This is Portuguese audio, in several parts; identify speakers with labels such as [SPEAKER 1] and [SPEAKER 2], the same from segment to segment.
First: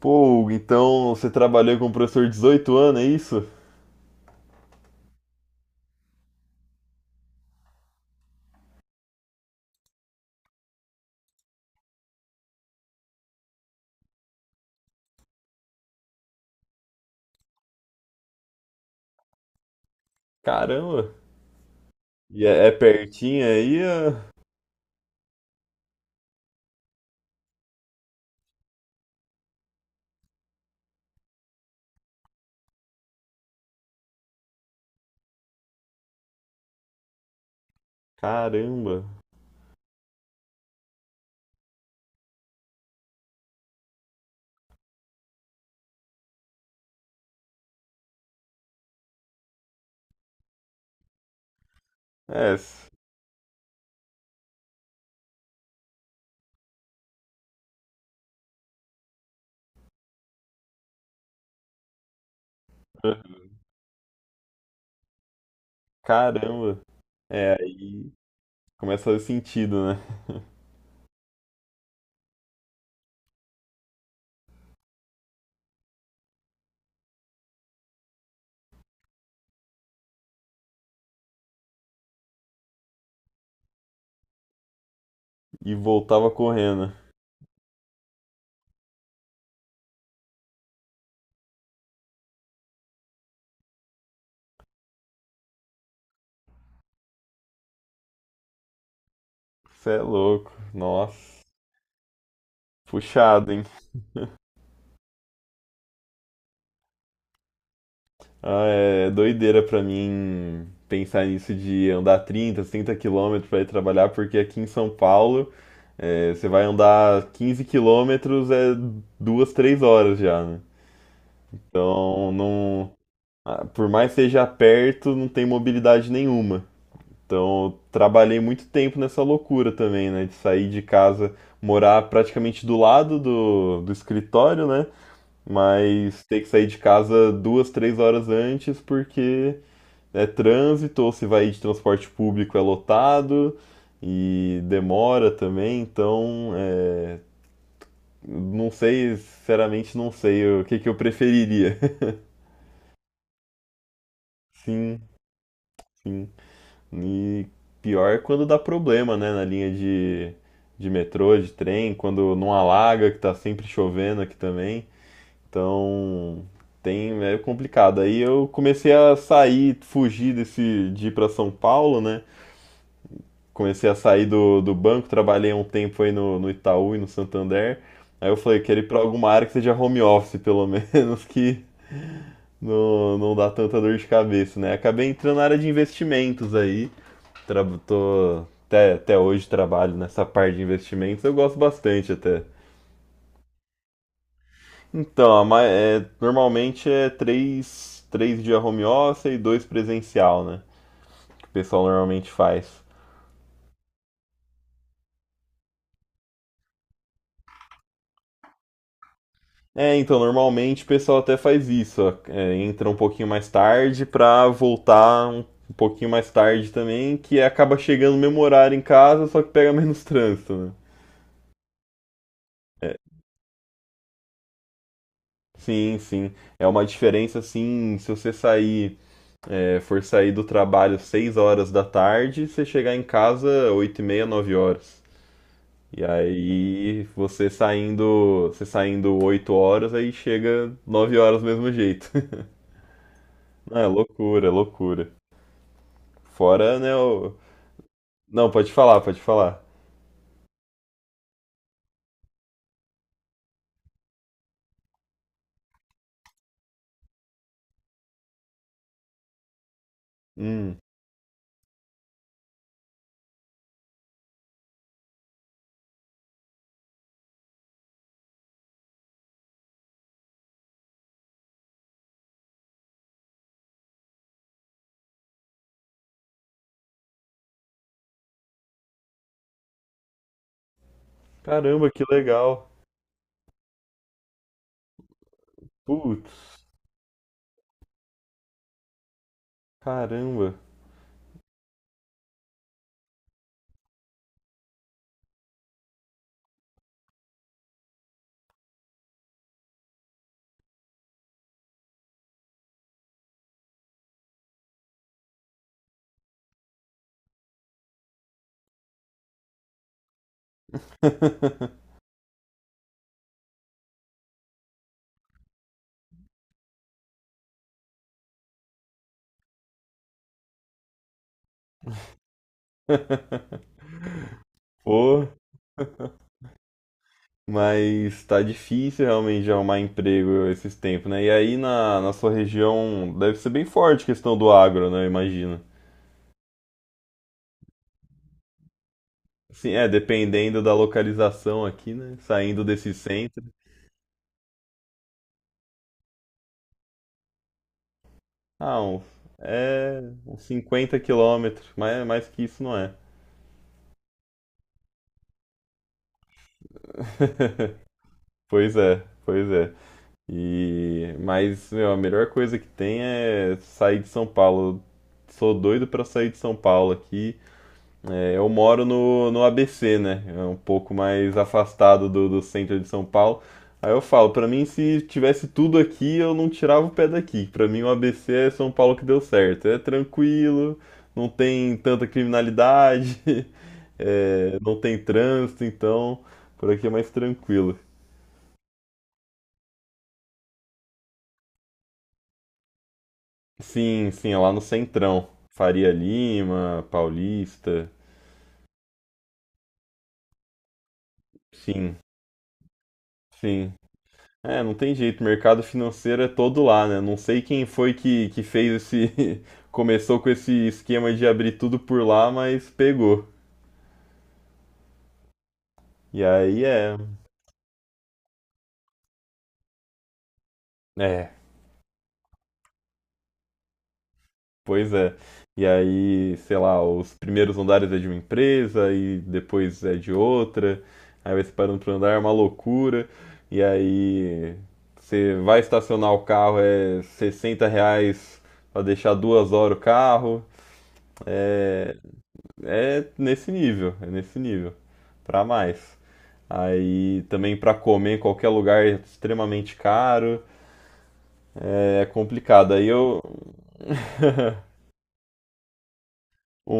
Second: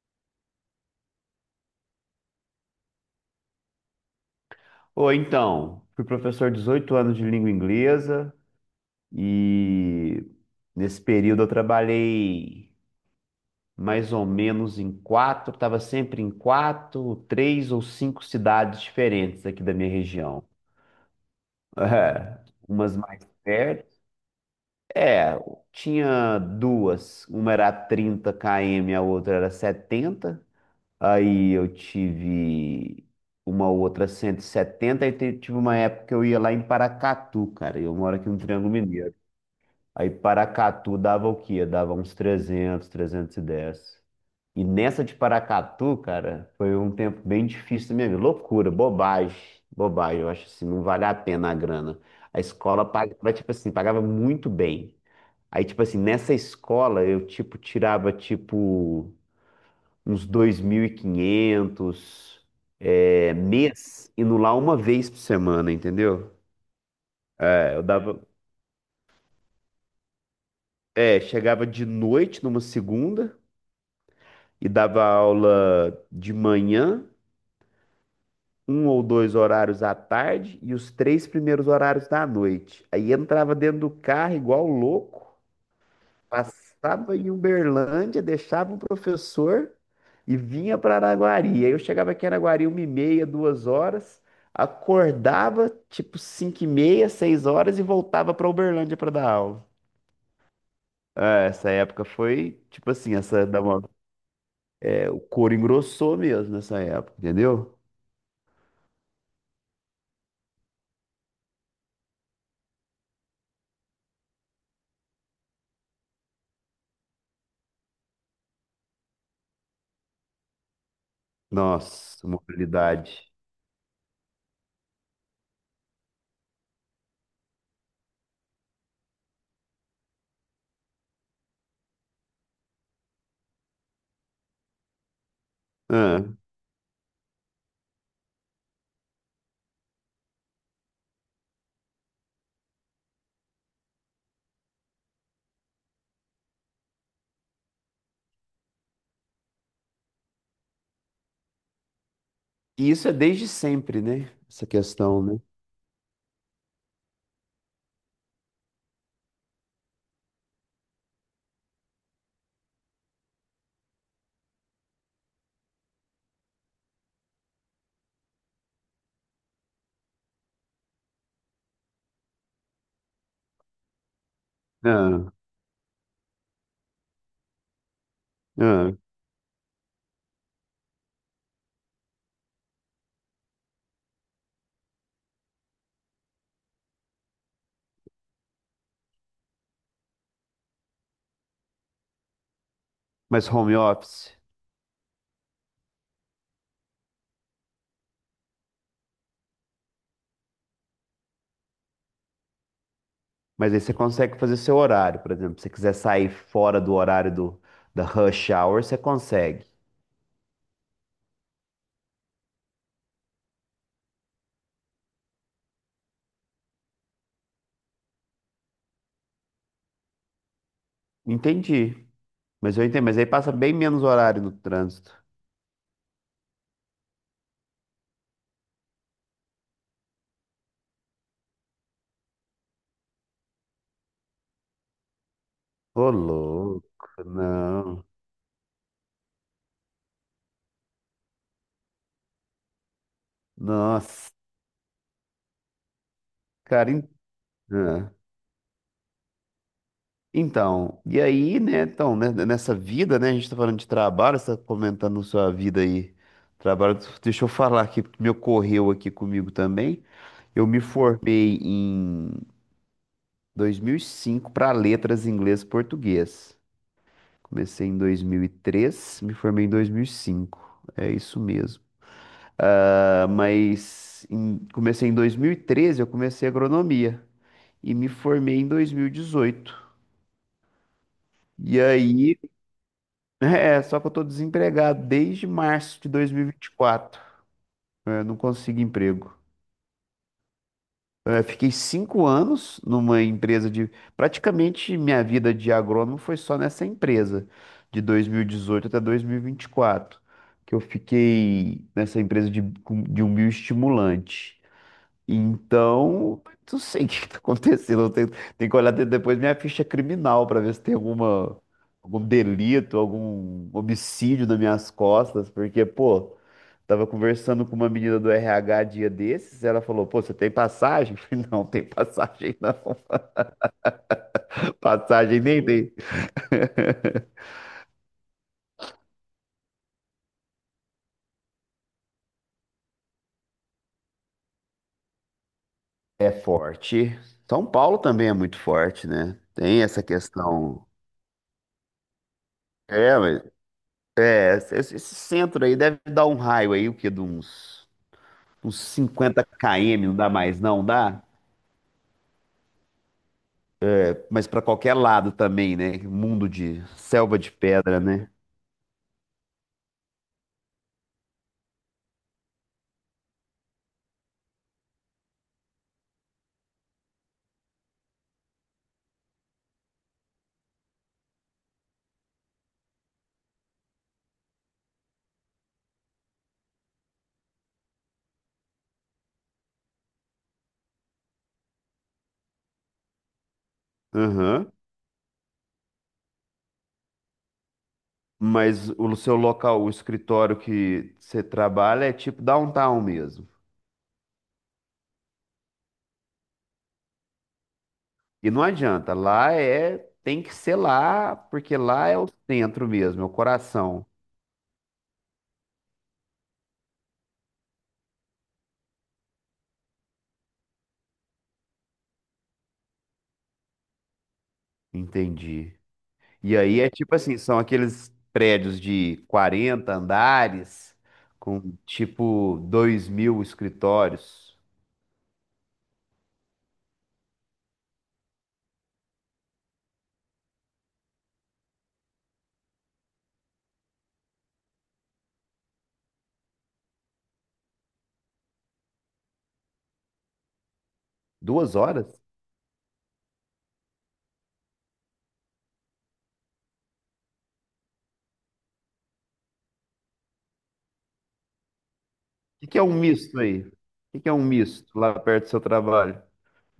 [SPEAKER 1] Pô, Hugo, então você trabalhou com um professor de 18 anos, é isso?
[SPEAKER 2] Ou então, fui professor 18 anos de língua inglesa e nesse período eu trabalhei mais ou menos estava sempre em quatro, três ou cinco cidades diferentes aqui da minha região.
[SPEAKER 1] Caramba!
[SPEAKER 2] É,
[SPEAKER 1] E é
[SPEAKER 2] umas mais
[SPEAKER 1] pertinho aí,
[SPEAKER 2] perto.
[SPEAKER 1] ó?
[SPEAKER 2] É, tinha duas, uma era a 30 km, a outra era 70. Aí eu tive uma outra 170 tive uma época que eu ia lá em Paracatu, cara. Eu moro aqui no Triângulo
[SPEAKER 1] Caramba!
[SPEAKER 2] Mineiro. Aí Paracatu dava o quê? Dava uns 300, 310. E dez. E nessa de Paracatu, cara, foi um tempo bem difícil da minha vida. Loucura, bobagem, bobagem. Eu acho assim, não vale a pena a grana. A
[SPEAKER 1] É,
[SPEAKER 2] escola pagava, tipo assim, pagava muito bem. Aí, tipo assim, nessa escola eu, tipo, tirava, tipo uns 2.500 é, mês, indo lá uma vez por semana, entendeu?
[SPEAKER 1] caramba! É,
[SPEAKER 2] É, eu
[SPEAKER 1] aí
[SPEAKER 2] dava,
[SPEAKER 1] começa a fazer sentido, né?
[SPEAKER 2] é, chegava de noite numa segunda e dava aula de manhã, um ou dois horários à tarde e os três primeiros horários da noite. Aí entrava dentro do carro igual louco.
[SPEAKER 1] E voltava correndo.
[SPEAKER 2] Passava em Uberlândia, deixava o professor e vinha para Araguari. Aí eu chegava aqui em Araguari uma e meia, duas horas, acordava tipo cinco e meia, seis horas e voltava para Uberlândia para dar aula.
[SPEAKER 1] Você é louco, nossa.
[SPEAKER 2] É, essa época foi tipo assim,
[SPEAKER 1] Puxado, hein?
[SPEAKER 2] é, o couro engrossou mesmo nessa época, entendeu?
[SPEAKER 1] Ah, é doideira pra mim pensar nisso de andar 30 quilômetros pra ir trabalhar, porque aqui em São Paulo. É, você vai andar 15 quilômetros, é 2, 3 horas já, né?
[SPEAKER 2] Nossa,
[SPEAKER 1] Então, não,
[SPEAKER 2] mobilidade.
[SPEAKER 1] ah, por mais que seja perto, não tem mobilidade nenhuma. Então, eu trabalhei muito tempo nessa loucura também, né? De sair de casa, morar praticamente do lado do escritório, né?
[SPEAKER 2] Ah,
[SPEAKER 1] Mas ter que sair de casa 2, 3 horas antes porque é trânsito, ou se vai de transporte público é lotado e demora também. Então, não sei, sinceramente não sei o que que eu preferiria.
[SPEAKER 2] e isso é desde sempre, né? Essa
[SPEAKER 1] Sim,
[SPEAKER 2] questão, né?
[SPEAKER 1] sim. E pior é quando dá problema, né, na linha de metrô, de trem, quando não alaga, que tá sempre chovendo aqui também. Então, tem, é complicado. Aí eu comecei a sair, fugir desse, de ir pra São Paulo, né? Comecei a sair do banco,
[SPEAKER 2] Ah,
[SPEAKER 1] trabalhei um tempo aí no Itaú e no Santander. Aí eu falei, quero ir
[SPEAKER 2] ah.
[SPEAKER 1] pra alguma área que seja home office, pelo menos, que não dá tanta dor de cabeça, né? Acabei entrando na área de investimentos aí. Tra Tô, até hoje trabalho nessa parte de investimentos, eu gosto bastante até.
[SPEAKER 2] Mas home office?
[SPEAKER 1] Então, normalmente é três dias home office e dois presencial, né? Que o pessoal normalmente faz.
[SPEAKER 2] Mas aí você consegue fazer seu horário, por exemplo. Se você quiser sair fora do horário do, da rush hour, você consegue.
[SPEAKER 1] É, então, normalmente o pessoal até faz isso, ó, entra um pouquinho mais tarde pra voltar um pouquinho mais tarde também, que acaba chegando no mesmo horário em casa, só que pega menos trânsito, né?
[SPEAKER 2] Entendi. Mas eu
[SPEAKER 1] É,
[SPEAKER 2] entendo. Mas aí passa bem menos horário no trânsito.
[SPEAKER 1] sim, sim. É uma diferença assim, se você for sair do trabalho 6 horas da tarde, você chegar em casa 8:30, 9 horas. E
[SPEAKER 2] Ô, louco,
[SPEAKER 1] aí você
[SPEAKER 2] não.
[SPEAKER 1] saindo, você saindo 8 horas, aí chega 9 horas do mesmo jeito. Ah,
[SPEAKER 2] Nossa,
[SPEAKER 1] loucura, loucura. Fora,
[SPEAKER 2] cara.
[SPEAKER 1] né,
[SPEAKER 2] Ah.
[SPEAKER 1] Não, pode falar, pode falar.
[SPEAKER 2] Então, e aí, né? Então, né, nessa vida, né? A gente tá falando de trabalho, você tá comentando sua vida aí. Trabalho, deixa eu falar aqui, porque me ocorreu aqui comigo também. Eu
[SPEAKER 1] Hum.
[SPEAKER 2] me formei 2005 para letras inglês e português. Comecei em 2003, me formei em 2005. É isso mesmo. Ah, mas comecei em 2013, eu comecei agronomia e me formei em 2018. E dezoito. E
[SPEAKER 1] Caramba, que
[SPEAKER 2] aí,
[SPEAKER 1] legal.
[SPEAKER 2] é, só que eu tô desempregado desde março de
[SPEAKER 1] Putz,
[SPEAKER 2] 2024. Eu não consigo emprego.
[SPEAKER 1] caramba.
[SPEAKER 2] Eu fiquei 5 anos numa empresa de. Praticamente minha vida de agrônomo foi só nessa empresa, de 2018 até 2024, que eu fiquei nessa empresa de um bioestimulante. Então, não sei o que está acontecendo. Eu tenho que olhar depois minha ficha criminal para ver se tem alguma, algum delito, algum homicídio nas minhas costas, porque, pô. Tava conversando com uma menina do RH dia desses, ela falou: "Pô, você tem passagem?" Eu falei: "Não, tem passagem não.
[SPEAKER 1] Pô.
[SPEAKER 2] Passagem nem tem."
[SPEAKER 1] Mas tá difícil realmente de arrumar emprego esses tempos, né? E aí na sua região deve ser bem forte a questão do agro, né? Eu imagino.
[SPEAKER 2] É forte. São Paulo também é muito forte, né?
[SPEAKER 1] Assim,
[SPEAKER 2] Tem essa
[SPEAKER 1] dependendo da
[SPEAKER 2] questão.
[SPEAKER 1] localização aqui, né? Saindo desse
[SPEAKER 2] É,
[SPEAKER 1] centro.
[SPEAKER 2] é, esse centro aí deve dar um raio aí, o quê? De uns, uns
[SPEAKER 1] Ah,
[SPEAKER 2] 50
[SPEAKER 1] é
[SPEAKER 2] km, não dá
[SPEAKER 1] uns
[SPEAKER 2] mais, não
[SPEAKER 1] 50
[SPEAKER 2] dá?
[SPEAKER 1] quilômetros, mas é mais que isso não é.
[SPEAKER 2] Mas pra qualquer lado também, né? Mundo de selva de pedra, né?
[SPEAKER 1] Pois é, pois é. E mas meu, a melhor coisa que tem é sair de São Paulo. Sou doido pra sair de São Paulo aqui. É, eu moro no ABC, né? É um pouco mais afastado do centro de São Paulo. Aí eu falo, pra mim, se tivesse tudo aqui, eu não tirava o pé daqui. Pra mim, o ABC é São Paulo que deu certo. É tranquilo, não tem tanta criminalidade,
[SPEAKER 2] Aham.
[SPEAKER 1] não tem trânsito, então por aqui é mais tranquilo.
[SPEAKER 2] Mas o seu local, o escritório que você trabalha é tipo downtown mesmo.
[SPEAKER 1] Sim, sim, é lá no Centrão. Faria Lima, Paulista.
[SPEAKER 2] E não adianta, lá é, tem que ser lá, porque
[SPEAKER 1] Sim,
[SPEAKER 2] lá é o centro mesmo, é o
[SPEAKER 1] sim.
[SPEAKER 2] coração.
[SPEAKER 1] É, não tem jeito, mercado financeiro é todo lá, né? Não sei quem foi que fez esse. Começou com esse esquema de abrir tudo por lá, mas pegou.
[SPEAKER 2] Entendi.
[SPEAKER 1] E
[SPEAKER 2] E
[SPEAKER 1] aí
[SPEAKER 2] aí é
[SPEAKER 1] é.
[SPEAKER 2] tipo assim, são aqueles prédios de 40 andares
[SPEAKER 1] É,
[SPEAKER 2] com tipo 2.000 escritórios.
[SPEAKER 1] pois é. E aí, sei lá, os primeiros andares é de uma empresa e depois é de outra. Aí vai separando por andar, é uma loucura. E aí você vai estacionar o carro, é R$ 60 para deixar 2 horas o carro.
[SPEAKER 2] Duas
[SPEAKER 1] É,
[SPEAKER 2] horas? O
[SPEAKER 1] é nesse nível, é nesse nível, pra mais. Aí também pra comer em qualquer lugar é extremamente caro, é
[SPEAKER 2] que
[SPEAKER 1] complicado.
[SPEAKER 2] que é
[SPEAKER 1] Aí
[SPEAKER 2] um
[SPEAKER 1] eu
[SPEAKER 2] misto aí? O que que é um misto lá perto do seu trabalho?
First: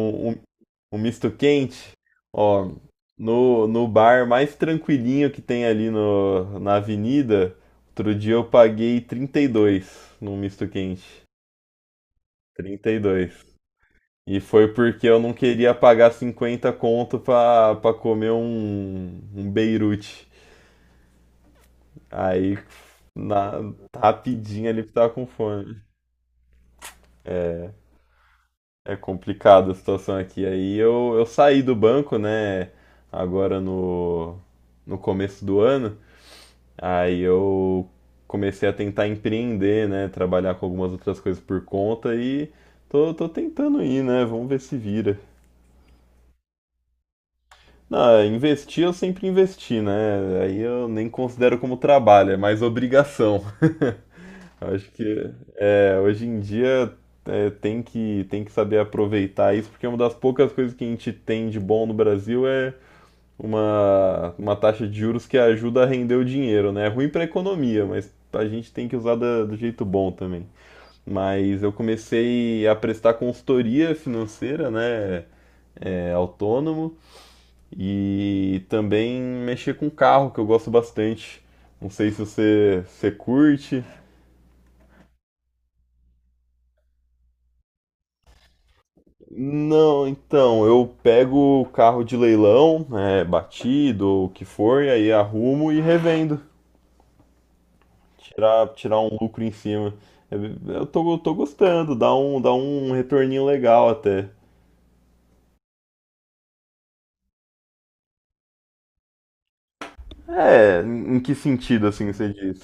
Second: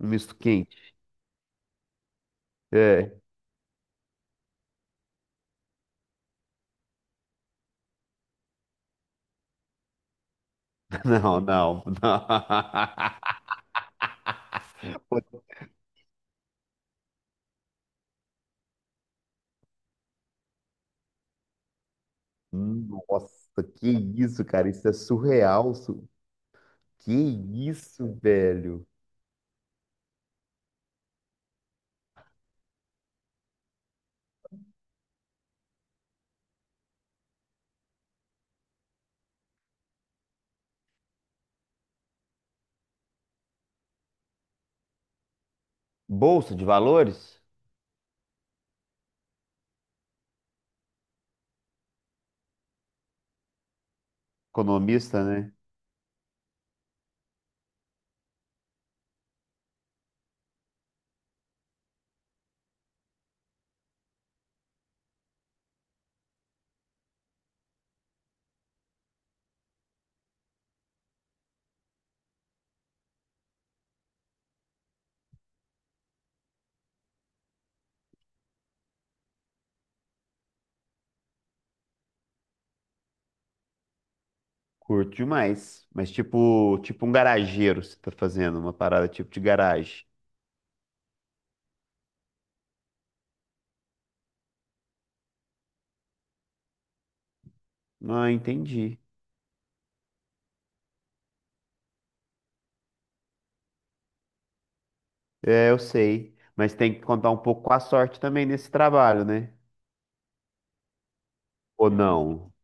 [SPEAKER 2] Um misto
[SPEAKER 1] um,
[SPEAKER 2] quente?
[SPEAKER 1] um misto quente, ó,
[SPEAKER 2] É.
[SPEAKER 1] no bar mais tranquilinho que tem ali no, na avenida, outro dia eu paguei 32 num misto quente.
[SPEAKER 2] Não, não, não.
[SPEAKER 1] Trinta e dois e foi porque eu não queria pagar 50 conto pra comer um Beirute. Aí, na,
[SPEAKER 2] Nossa, que isso,
[SPEAKER 1] rapidinho
[SPEAKER 2] cara?
[SPEAKER 1] ali,
[SPEAKER 2] Isso é
[SPEAKER 1] tava com
[SPEAKER 2] surreal.
[SPEAKER 1] fome.
[SPEAKER 2] Que isso, velho?
[SPEAKER 1] É complicado a situação aqui. Aí eu saí do banco, né? Agora no começo do ano. Aí eu comecei a tentar empreender, né? Trabalhar com algumas outras coisas por conta e tô tentando ir, né? Vamos ver se vira.
[SPEAKER 2] Bolsa de valores?
[SPEAKER 1] Não, investir eu sempre investi, né? Aí eu nem considero como trabalho, é mais obrigação. Eu Acho
[SPEAKER 2] Economista,
[SPEAKER 1] que
[SPEAKER 2] né?
[SPEAKER 1] É, hoje em dia tem que saber aproveitar isso, porque uma das poucas coisas que a gente tem de bom no Brasil é uma taxa de juros que ajuda a render o dinheiro, né? É ruim para a economia, mas a gente tem que usar do jeito bom também. Mas eu comecei a prestar consultoria financeira, né? É, autônomo e também mexer com carro, que eu gosto bastante. Não sei se você curte.
[SPEAKER 2] Curto demais. Mas tipo, tipo um garageiro, você tá fazendo uma parada tipo de garagem.
[SPEAKER 1] Não, então, eu pego o carro de leilão, é batido ou o que for, e aí arrumo e revendo,
[SPEAKER 2] Ah,
[SPEAKER 1] tirar,
[SPEAKER 2] entendi.
[SPEAKER 1] tirar um lucro em cima. Eu eu tô gostando, dá um retorninho legal até.
[SPEAKER 2] É, eu sei. Mas tem que contar um pouco com a sorte também nesse trabalho, né?
[SPEAKER 1] É, em que sentido
[SPEAKER 2] Ou
[SPEAKER 1] assim você
[SPEAKER 2] não?
[SPEAKER 1] diz?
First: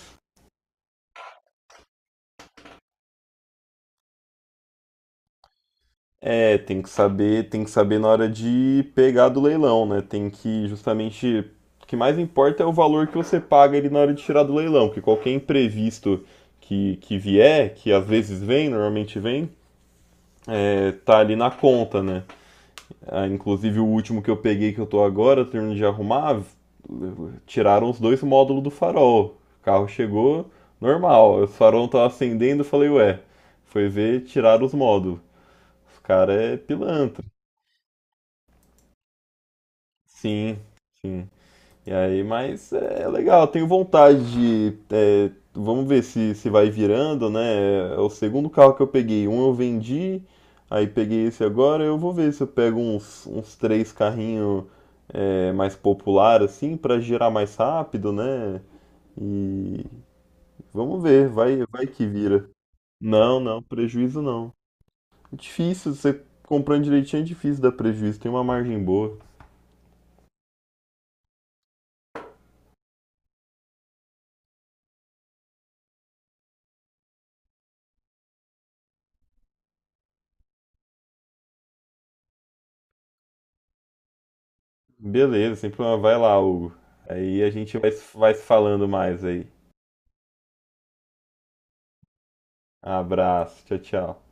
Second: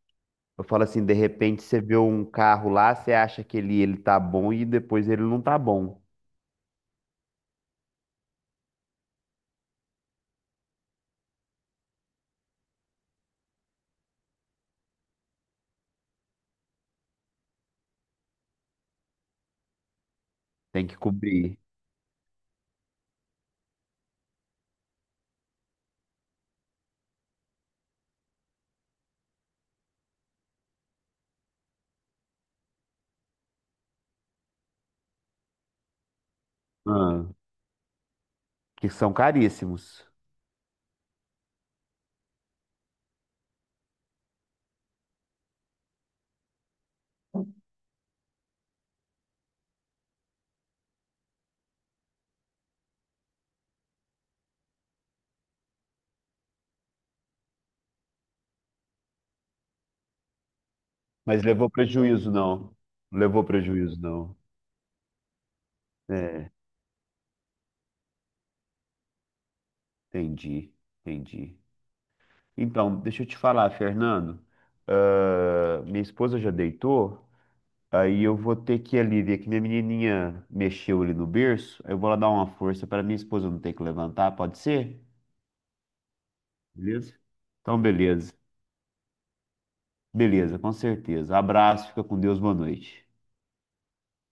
[SPEAKER 2] Eu falo assim, de repente você vê um carro lá, você acha que ele tá bom e depois ele não tá bom.
[SPEAKER 1] É, tem que saber na hora de pegar do leilão, né? Tem que Justamente o que mais importa é o valor que você paga ele na hora de tirar do leilão, porque qualquer imprevisto que vier, que às vezes vem, normalmente vem,
[SPEAKER 2] Tem que
[SPEAKER 1] tá ali na
[SPEAKER 2] cobrir.
[SPEAKER 1] conta, né? Ah, inclusive o último que eu peguei que eu tô agora, terminando de arrumar, tiraram os dois módulos do farol. O carro chegou normal, o farol não tava acendendo, eu falei, ué, foi ver, tiraram os módulos. Os cara é pilantra.
[SPEAKER 2] Ah, que são caríssimos.
[SPEAKER 1] Sim, sim. E aí, mas é legal, tenho vontade vamos ver se vai virando, né? É o segundo carro que eu peguei. Um eu vendi, aí peguei esse agora. Eu vou ver se eu pego uns três carrinhos mais popular assim, pra girar mais rápido, né? E vamos ver,
[SPEAKER 2] Mas
[SPEAKER 1] vai,
[SPEAKER 2] levou
[SPEAKER 1] vai que
[SPEAKER 2] prejuízo,
[SPEAKER 1] vira.
[SPEAKER 2] não.
[SPEAKER 1] Não,
[SPEAKER 2] Levou
[SPEAKER 1] não,
[SPEAKER 2] prejuízo,
[SPEAKER 1] prejuízo
[SPEAKER 2] não.
[SPEAKER 1] não. É difícil, você
[SPEAKER 2] É,
[SPEAKER 1] comprando direitinho é difícil dar prejuízo, tem uma margem boa.
[SPEAKER 2] entendi, entendi. Então, deixa eu te falar, Fernando. Ah, minha esposa já deitou, aí eu vou ter que ir ali ver que minha menininha mexeu ali no berço. Aí eu vou lá dar uma força para minha esposa não ter que levantar, pode ser?
[SPEAKER 1] Beleza, sem problema. Vai lá, Hugo.
[SPEAKER 2] Beleza?
[SPEAKER 1] Aí a gente
[SPEAKER 2] Então,
[SPEAKER 1] vai
[SPEAKER 2] beleza.
[SPEAKER 1] se falando mais aí.
[SPEAKER 2] Beleza, com certeza. Abraço, fica com Deus, boa noite.
[SPEAKER 1] Abraço, tchau, tchau.